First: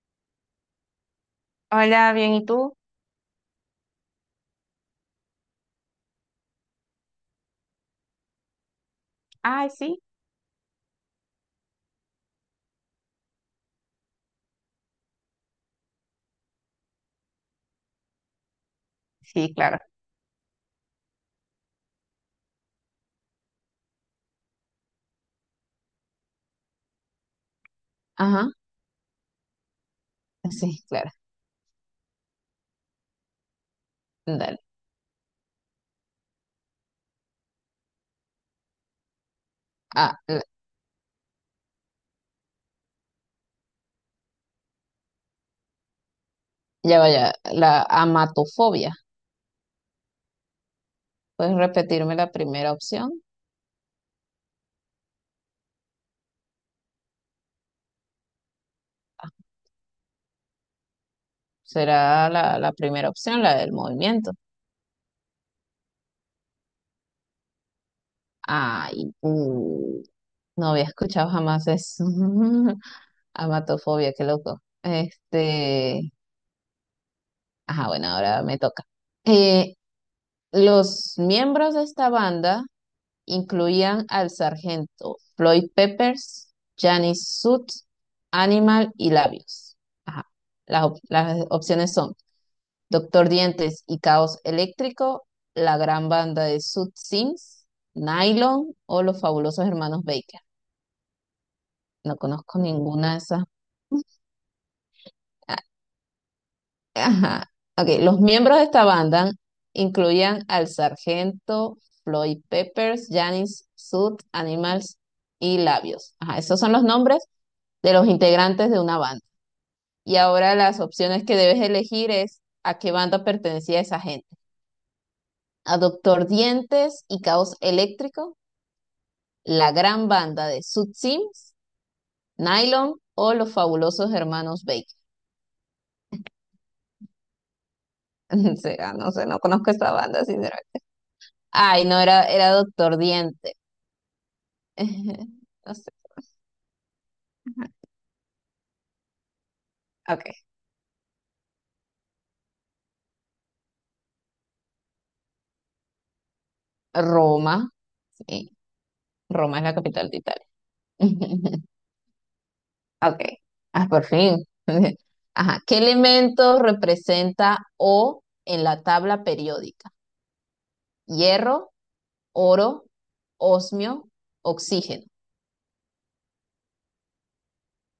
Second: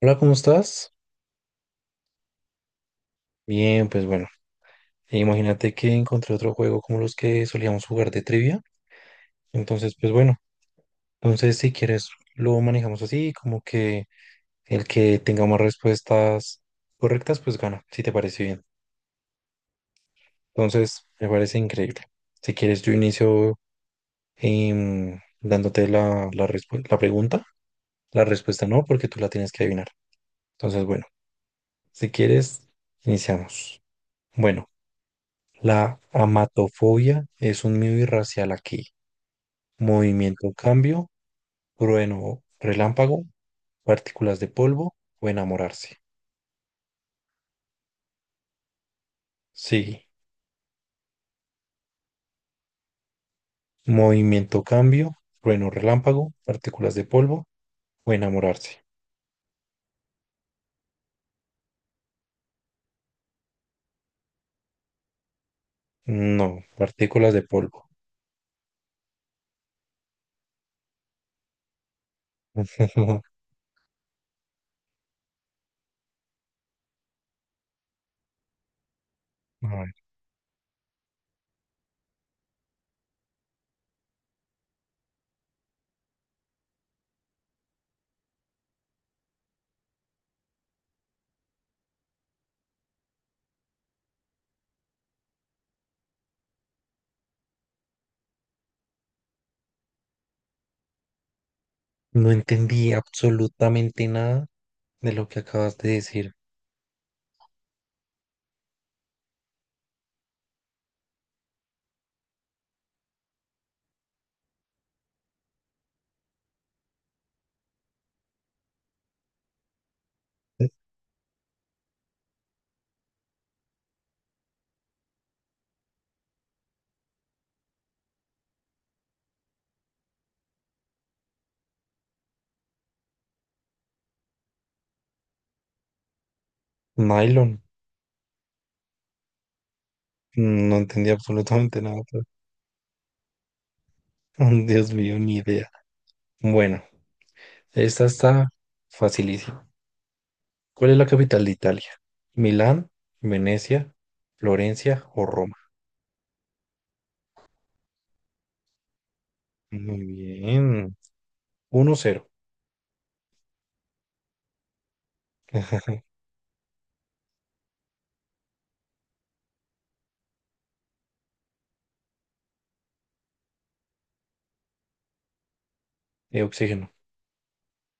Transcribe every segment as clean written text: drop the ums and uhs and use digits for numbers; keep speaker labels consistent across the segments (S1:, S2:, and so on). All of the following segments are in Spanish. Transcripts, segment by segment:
S1: Hola, ¿cómo estás?
S2: Hola, bien, ¿y tú?
S1: Bien, pues bueno, e imagínate que encontré otro juego como los que solíamos jugar de trivia.
S2: Ay,
S1: Entonces,
S2: sí,
S1: pues bueno, entonces si quieres lo manejamos así, como que el que tenga más respuestas correctas, pues gana, si te parece bien.
S2: sí, claro.
S1: Entonces, me parece increíble. Si quieres, yo inicio dándote la pregunta. La
S2: Ajá,
S1: respuesta no, porque tú la tienes que adivinar.
S2: sí,
S1: Entonces, bueno,
S2: claro.
S1: si quieres, iniciamos.
S2: Dale.
S1: Bueno. La amatofobia es un miedo irracional aquí.
S2: Ah, la-
S1: Movimiento, cambio, trueno, relámpago, partículas de polvo o enamorarse.
S2: ya vaya, la amatofobia.
S1: Sí.
S2: ¿Puedes repetirme la primera opción?
S1: Movimiento, cambio, trueno, relámpago, partículas de polvo o enamorarse.
S2: Ah, será la primera opción, la del movimiento.
S1: No, partículas de polvo.
S2: Ay, no había escuchado jamás eso. Amatofobia, qué loco. Este, ajá, bueno, ahora me toca.
S1: A
S2: Eh,
S1: ver,
S2: los miembros de esta banda incluían al sargento Floyd Peppers, Janis Soot, Animal y Labios. Ajá. Las opciones son Doctor Dientes y Caos Eléctrico, la gran banda de Soot Sims, Nylon o los fabulosos hermanos Baker. No
S1: no
S2: conozco
S1: entendí
S2: ninguna de esas.
S1: absolutamente nada de lo que
S2: Ah,
S1: acabas de decir.
S2: ajá. Ok, los miembros de esta banda incluían al sargento Floyd Peppers, Janis Soot, Animals y Labios. Ajá, esos son los nombres de los integrantes de una banda. Y ahora las opciones que debes elegir es a qué banda pertenecía esa gente. A Doctor Dientes y Caos Eléctrico, la gran banda de Sud Sims, Nylon o los fabulosos hermanos Baker.
S1: Nylon.
S2: Será, no sé, no conozco esta banda,
S1: No
S2: sinceramente.
S1: entendí absolutamente
S2: Ay, no,
S1: nada. Pero-
S2: era Doctor Diente.
S1: Dios mío, ni idea.
S2: No sé,
S1: Bueno, esta está facilísima.
S2: ok.
S1: ¿Cuál es la capital de Italia? ¿Milán, Venecia, Florencia o Roma?
S2: Roma, sí. Roma es la
S1: Muy
S2: capital de Italia.
S1: bien. 1-0.
S2: Ok. Ah, por fin. Ajá. ¿Qué elemento representa O en la tabla periódica? Hierro, oro, osmio, oxígeno.
S1: De oxígeno.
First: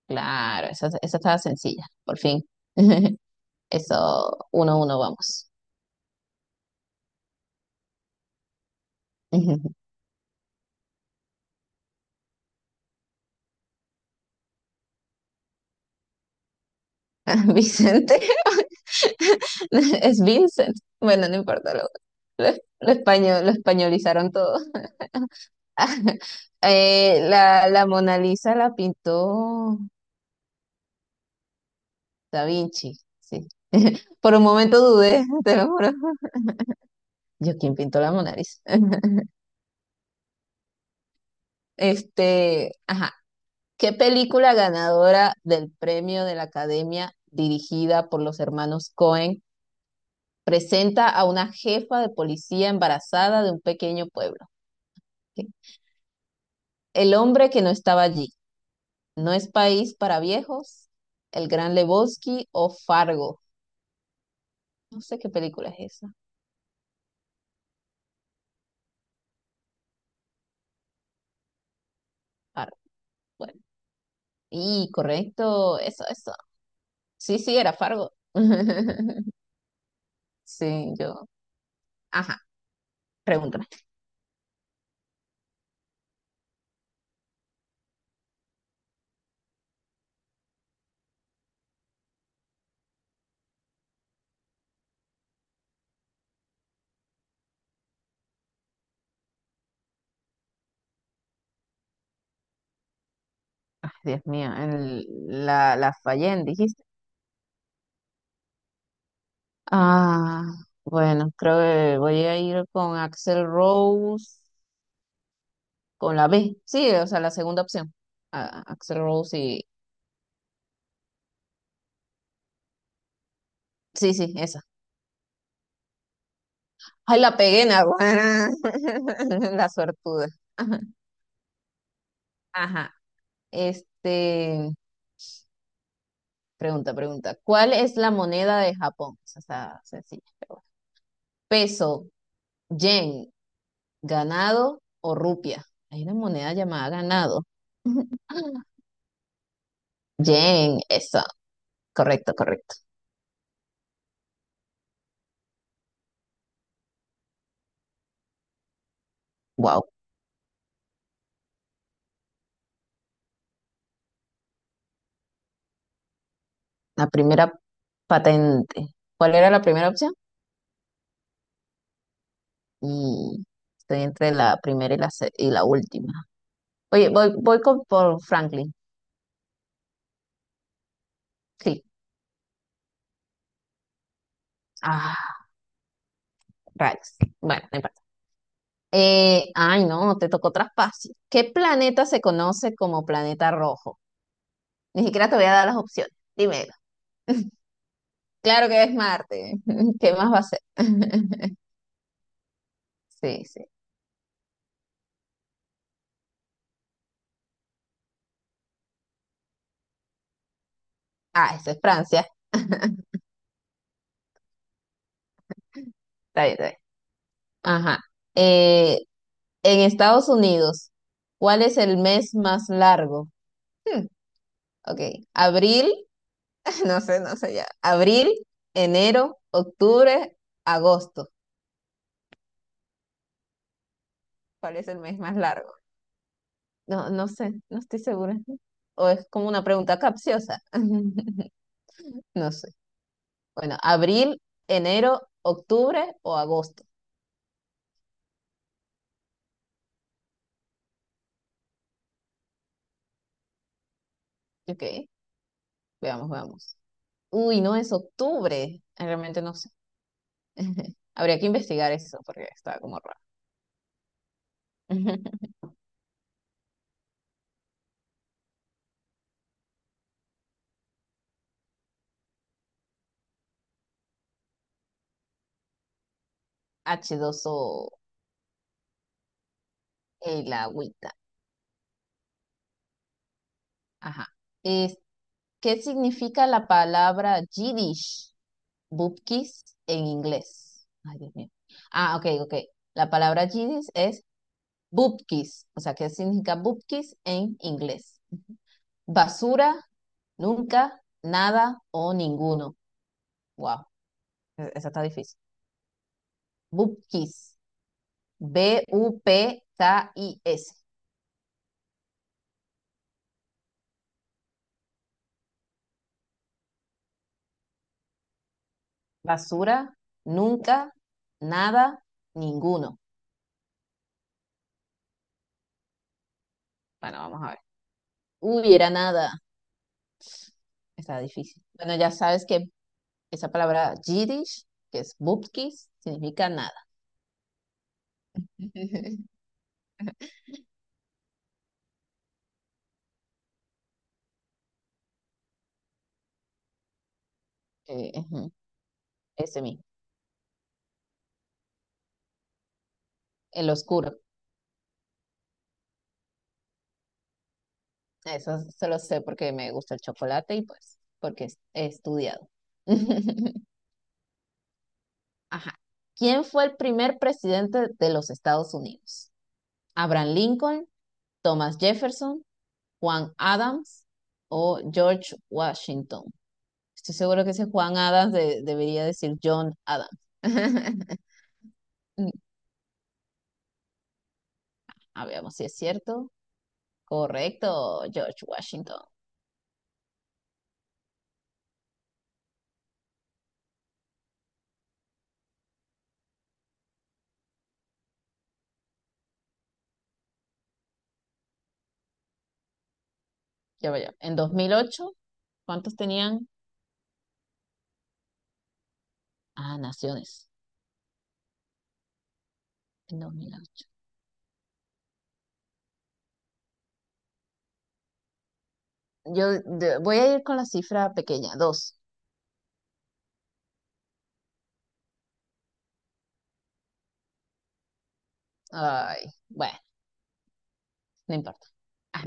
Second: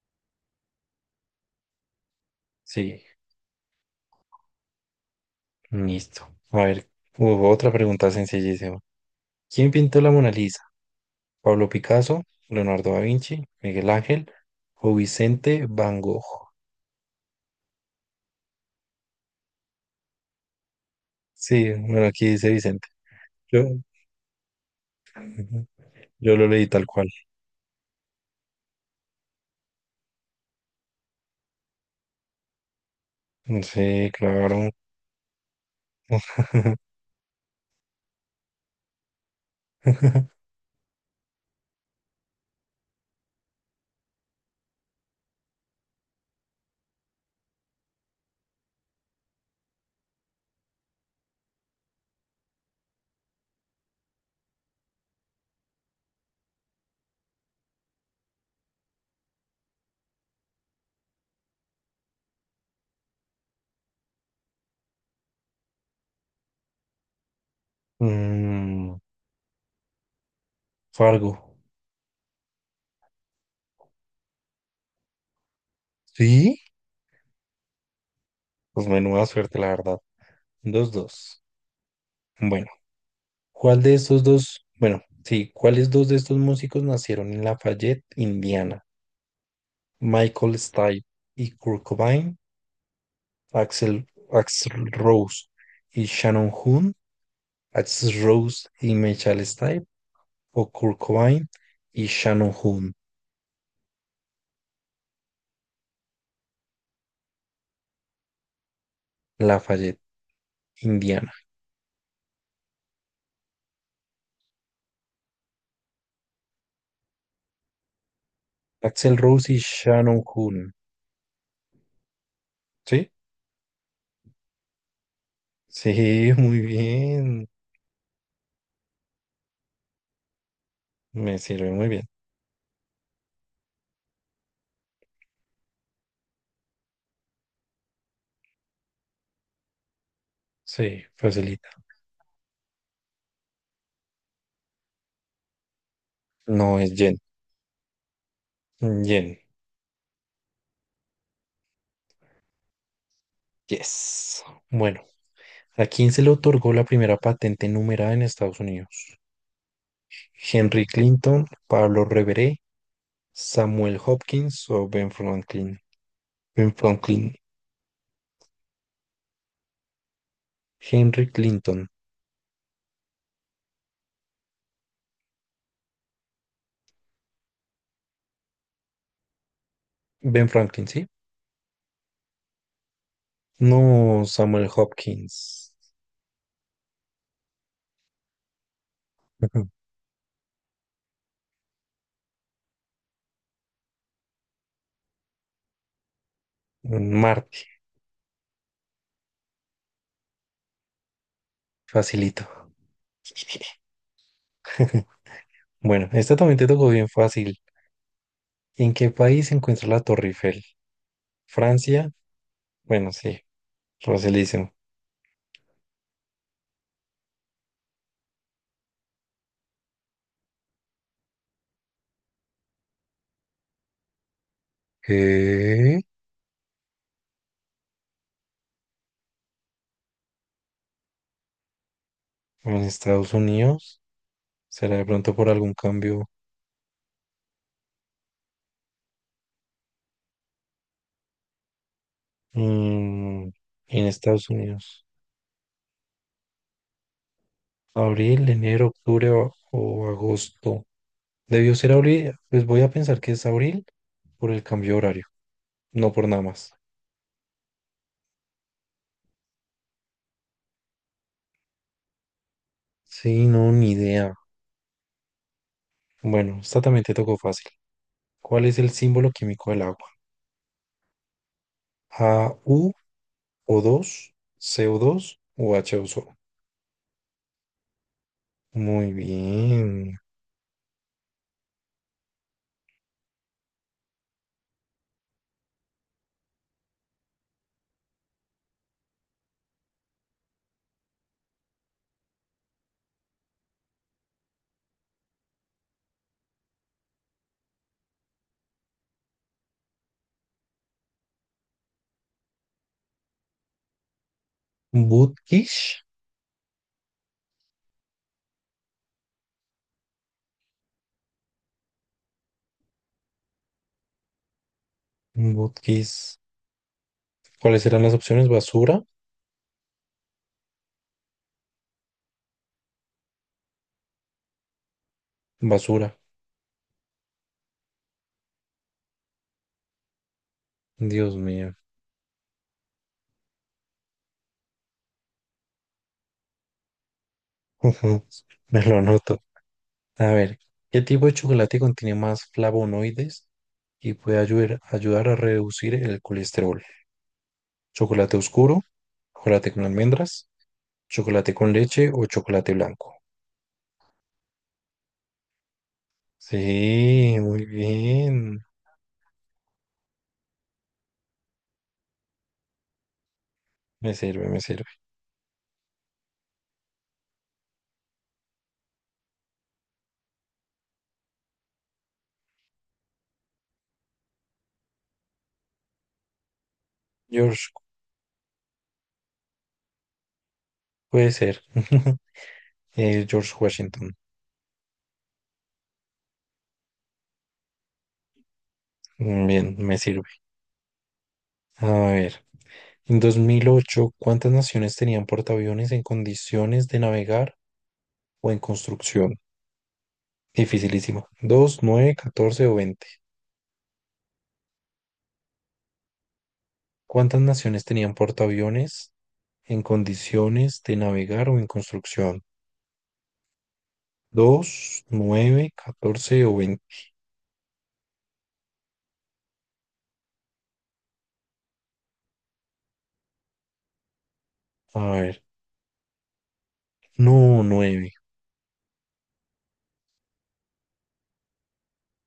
S2: Claro, esa estaba sencilla, por fin.
S1: Sí,
S2: Eso, 1-1, vamos.
S1: listo. A ver, hubo otra pregunta sencillísima. ¿Quién pintó la Mona Lisa? ¿Pablo Picasso, Leonardo da Vinci, Miguel Ángel o Vicente Van Gogh?
S2: Vicente, es Vincent. Bueno, no
S1: Sí,
S2: importa,
S1: bueno, aquí dice
S2: lo,
S1: Vicente.
S2: lo español, lo
S1: Yo,
S2: españolizaron todo.
S1: ujú, yo lo leí tal cual.
S2: La Mona Lisa la pintó Da Vinci. Sí,
S1: Sí,
S2: por un
S1: claro.
S2: momento dudé, te lo juro. Yo, ¿quién pintó la Mona Lisa? Este, ajá. ¿Qué película ganadora del premio de la Academia dirigida por los hermanos Cohen presenta a una jefa de policía embarazada de un pequeño pueblo? ¿Ok? El hombre que no estaba allí. No es país para viejos. El Gran Lebowski o Fargo. No sé qué película es esa.
S1: Mm, Fargo.
S2: Fargo. Bueno. Y correcto, eso, eso.
S1: Sí,
S2: Sí, sí, era Fargo.
S1: pues menuda suerte, la verdad. Dos,
S2: Sí, yo.
S1: dos.
S2: Ajá,
S1: Bueno,
S2: pregúntame.
S1: ¿cuál de estos dos? Bueno, sí, ¿cuáles dos de estos músicos nacieron en Lafayette, Indiana? Michael Stipe y Kurt Cobain, Axel, Axl Rose y Shannon Hoon, Axl Rose y Michael Stipe, o Kurt Cobain y Shannon Hoon.
S2: Ay, Dios mío, la fallé en, dijiste.
S1: Lafayette,
S2: Ah, bueno,
S1: Indiana.
S2: creo que voy a ir con Axel Rose, con la B. Sí, o sea, la segunda opción. Ah, Axel
S1: Axel
S2: Rose
S1: Rose y
S2: y...
S1: Shannon Hoon, ¿sí?
S2: Sí, sí, esa.
S1: Sí, muy
S2: Ay, la
S1: bien.
S2: pegué, naguará. La suertuda. Ajá.
S1: Me sirve muy bien.
S2: Ajá. Este, pregunta, pregunta. ¿Cuál es la moneda de Japón? Esa está sencilla, pero bueno.
S1: Sí, facilita.
S2: Peso, yen, ganado o rupia. Hay una moneda
S1: No,
S2: llamada
S1: es Yen.
S2: ganado.
S1: Yen.
S2: Yen, eso. Correcto, correcto.
S1: Yes. Bueno, ¿a quién se le otorgó la primera patente numerada en Estados Unidos?
S2: Wow.
S1: Henry Clinton, Pablo Reveré, Samuel Hopkins o Ben Franklin. Ben
S2: La
S1: Franklin.
S2: primera patente. ¿Cuál era la primera opción?
S1: Henry Clinton.
S2: Y estoy entre la primera y la última. Oye, voy por Franklin.
S1: Ben Franklin, ¿sí?
S2: Sí.
S1: No, Samuel
S2: Ah,
S1: Hopkins.
S2: rayos. Bueno, no importa. Eh, ay, no, te tocó traspaso. ¿Qué planeta se conoce como planeta rojo? Ni siquiera te voy a dar las opciones. Dímelo.
S1: Ujú. Marte.
S2: Claro que es Marte. ¿Qué más va a ser?
S1: Facilito.
S2: Sí, sí.
S1: Bueno, esta también te tocó bien fácil. ¿En qué país se encuentra la Torre Eiffel?
S2: Ah, eso es
S1: Francia.
S2: Francia.
S1: Bueno, sí, facilísimo.
S2: Está bien, está bien. Ajá. Eh, en Estados Unidos, ¿cuál es el mes más largo? Hmm, ok. Abril,
S1: ¿Qué?
S2: no sé, no sé ya. Abril, enero, octubre, agosto.
S1: En Estados Unidos.
S2: ¿Cuál es
S1: ¿Será
S2: el
S1: de
S2: mes
S1: pronto
S2: más
S1: por
S2: largo?
S1: algún cambio
S2: No, no sé, no estoy segura. O es como una pregunta capciosa. No sé.
S1: mm,
S2: Bueno,
S1: en
S2: abril,
S1: Estados Unidos?
S2: enero, octubre o agosto.
S1: Abril, enero, octubre o agosto. Debió ser abril, pues voy a pensar que es abril por el cambio de
S2: Ok,
S1: horario, no por
S2: veamos,
S1: nada más.
S2: veamos. Uy, no es octubre. Realmente no sé. Habría que investigar eso porque está como raro.
S1: Sí, no, ni idea. Bueno, esta también te tocó fácil. ¿Cuál es el símbolo químico del agua? A U o dos C O dos o h 2 o.
S2: H2O,
S1: Muy bien.
S2: el agüita. Ajá. Es- ¿Qué significa la palabra Yiddish? Bubkis en inglés. Ay, Dios mío. Ah, ok, ok. La palabra Yiddish es bubkis. O sea, ¿qué significa bubkis en inglés? Basura, nunca, nada o ninguno. Wow, esa está difícil.
S1: Butkish.
S2: Bubkis. B-U-P-K-I-S.
S1: Butkish. ¿Cuáles serán las opciones? Basura,
S2: Basura, nunca, nada, ninguno.
S1: basura.
S2: Bueno, vamos a ver. Hubiera nada. Está
S1: Dios
S2: difícil.
S1: mío.
S2: Bueno, ya sabes que esa palabra Yiddish, que es bubkis, significa nada.
S1: Ujú, me lo noto. A ver, ¿qué tipo de chocolate contiene más flavonoides y puede ayudar a reducir el colesterol?
S2: Eh,
S1: ¿Chocolate
S2: ujú,
S1: oscuro?
S2: ese
S1: ¿Chocolate
S2: mismo.
S1: con almendras? ¿Chocolate con leche o chocolate blanco?
S2: El oscuro.
S1: Sí, muy
S2: Eso
S1: bien.
S2: se lo sé porque me gusta el chocolate y pues porque he estudiado.
S1: Me sirve, me sirve.
S2: Ajá. ¿Quién fue el primer presidente de los Estados Unidos? ¿Abraham Lincoln, Thomas Jefferson, Juan Adams o George Washington? Estoy seguro que ese
S1: George,
S2: Juan Adams debería decir John Adams.
S1: puede ser. George Washington.
S2: A ver, vamos si es cierto. Correcto, George Washington.
S1: Mm, bien, me sirve. A ver, en 2008, ¿cuántas naciones tenían portaaviones en condiciones de navegar o en construcción? Dificilísimo. 2, 9, 14 o 20.
S2: Ya vaya. En 2008, ¿cuántos tenían?
S1: ¿Cuántas naciones tenían portaaviones
S2: Ah,
S1: en
S2: naciones.
S1: condiciones de navegar o en construcción?
S2: En 2008.
S1: 2, 9, 14 o 20.
S2: Yo voy a ir con la cifra pequeña, dos.
S1: A ver, no, nueve.
S2: Ay, bueno, no importa. Ah,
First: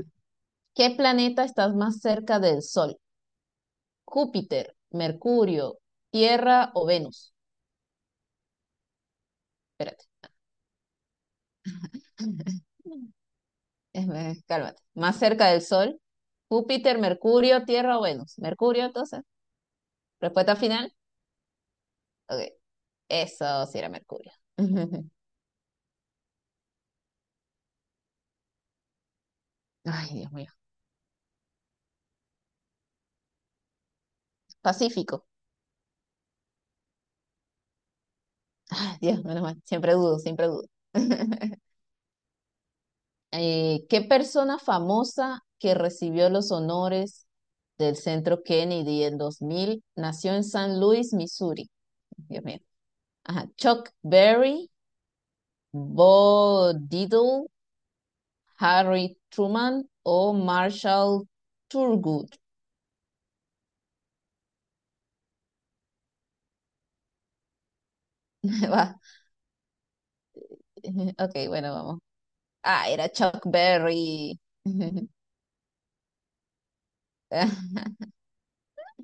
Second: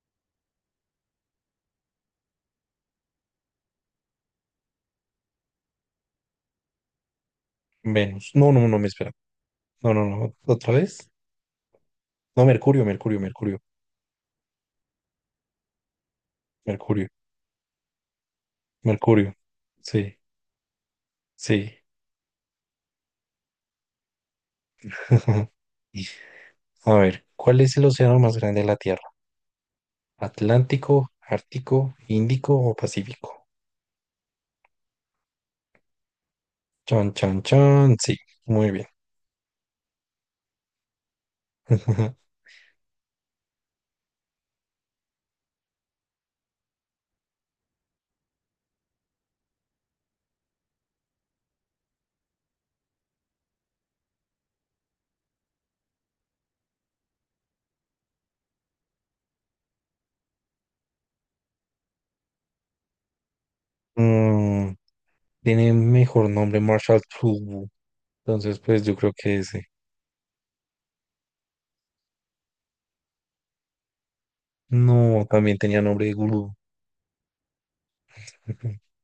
S2: ¿qué planeta está más cerca del Sol? ¿Júpiter, Mercurio, Tierra o Venus?
S1: Venus. No, no, no, me espera. No, no,
S2: Espérate.
S1: no. ¿Otra vez? No, Mercurio, Mercurio, Mercurio,
S2: Cálmate. Más cerca del Sol. Júpiter,
S1: Mercurio,
S2: Mercurio, Tierra o Venus. Mercurio, entonces.
S1: Mercurio. Sí,
S2: Respuesta final.
S1: sí.
S2: Ok. Eso sí era Mercurio.
S1: Y, a ver, ¿cuál es el océano más grande de la Tierra?
S2: Ay, Dios mío.
S1: ¿Atlántico, Ártico, Índico o Pacífico?
S2: Pacífico.
S1: Chan, chan, chan. Sí, muy bien.
S2: Ay, Dios, menos mal. Siempre dudo, siempre dudo. ¿Qué persona famosa que recibió los honores del Centro Kennedy en 2000 nació en San Luis, Missouri? Dios mío. Ajá. Chuck Berry, Bo Diddley, Harry Truman o Marshall Thurgood.
S1: Mm, tiene mejor nombre Marshall Tubu. Entonces, pues yo
S2: Va.
S1: creo que ese.
S2: Ok, bueno, vamos. Ah, era Chuck Berry.
S1: No, también tenía nombre de gurú.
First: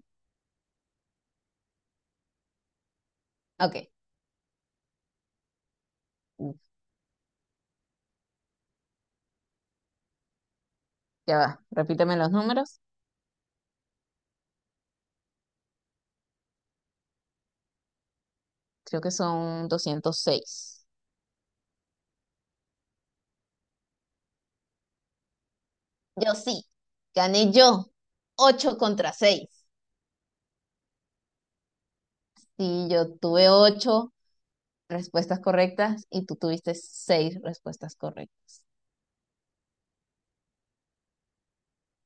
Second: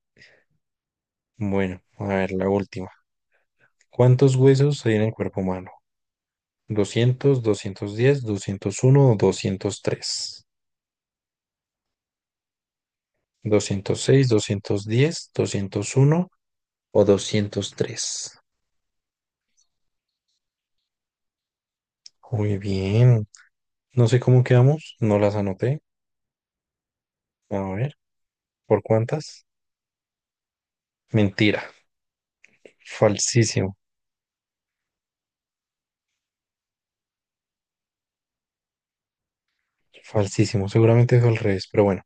S1: Bueno, a ver, la última.
S2: Ok,
S1: ¿Cuántos huesos hay en el cuerpo humano? 200, 210, 201 o doscientos tres.
S2: ya va. Repíteme los números.
S1: ¿206, 210, 201 o 203?
S2: Creo que son 206.
S1: Muy bien. No sé cómo quedamos, no las anoté.
S2: Yo sí, gané
S1: A
S2: yo.
S1: ver,
S2: ocho
S1: ¿por
S2: contra
S1: cuántas?
S2: seis,
S1: Mentira.
S2: sí, yo tuve
S1: Falsísimo,
S2: ocho respuestas correctas y tú tuviste 6 respuestas correctas.
S1: falsísimo. Seguramente es al revés, pero bueno,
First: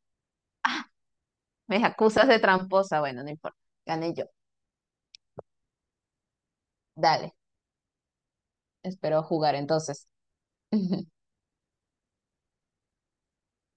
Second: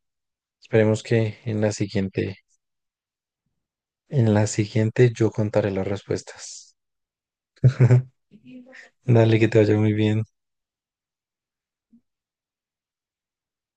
S2: Ah,
S1: esperemos que
S2: me acusas de tramposa. Bueno, no importa. Gané yo.
S1: en la siguiente yo contaré las respuestas.
S2: Dale, espero
S1: Dale, que
S2: jugar
S1: te vaya muy
S2: entonces.
S1: bien.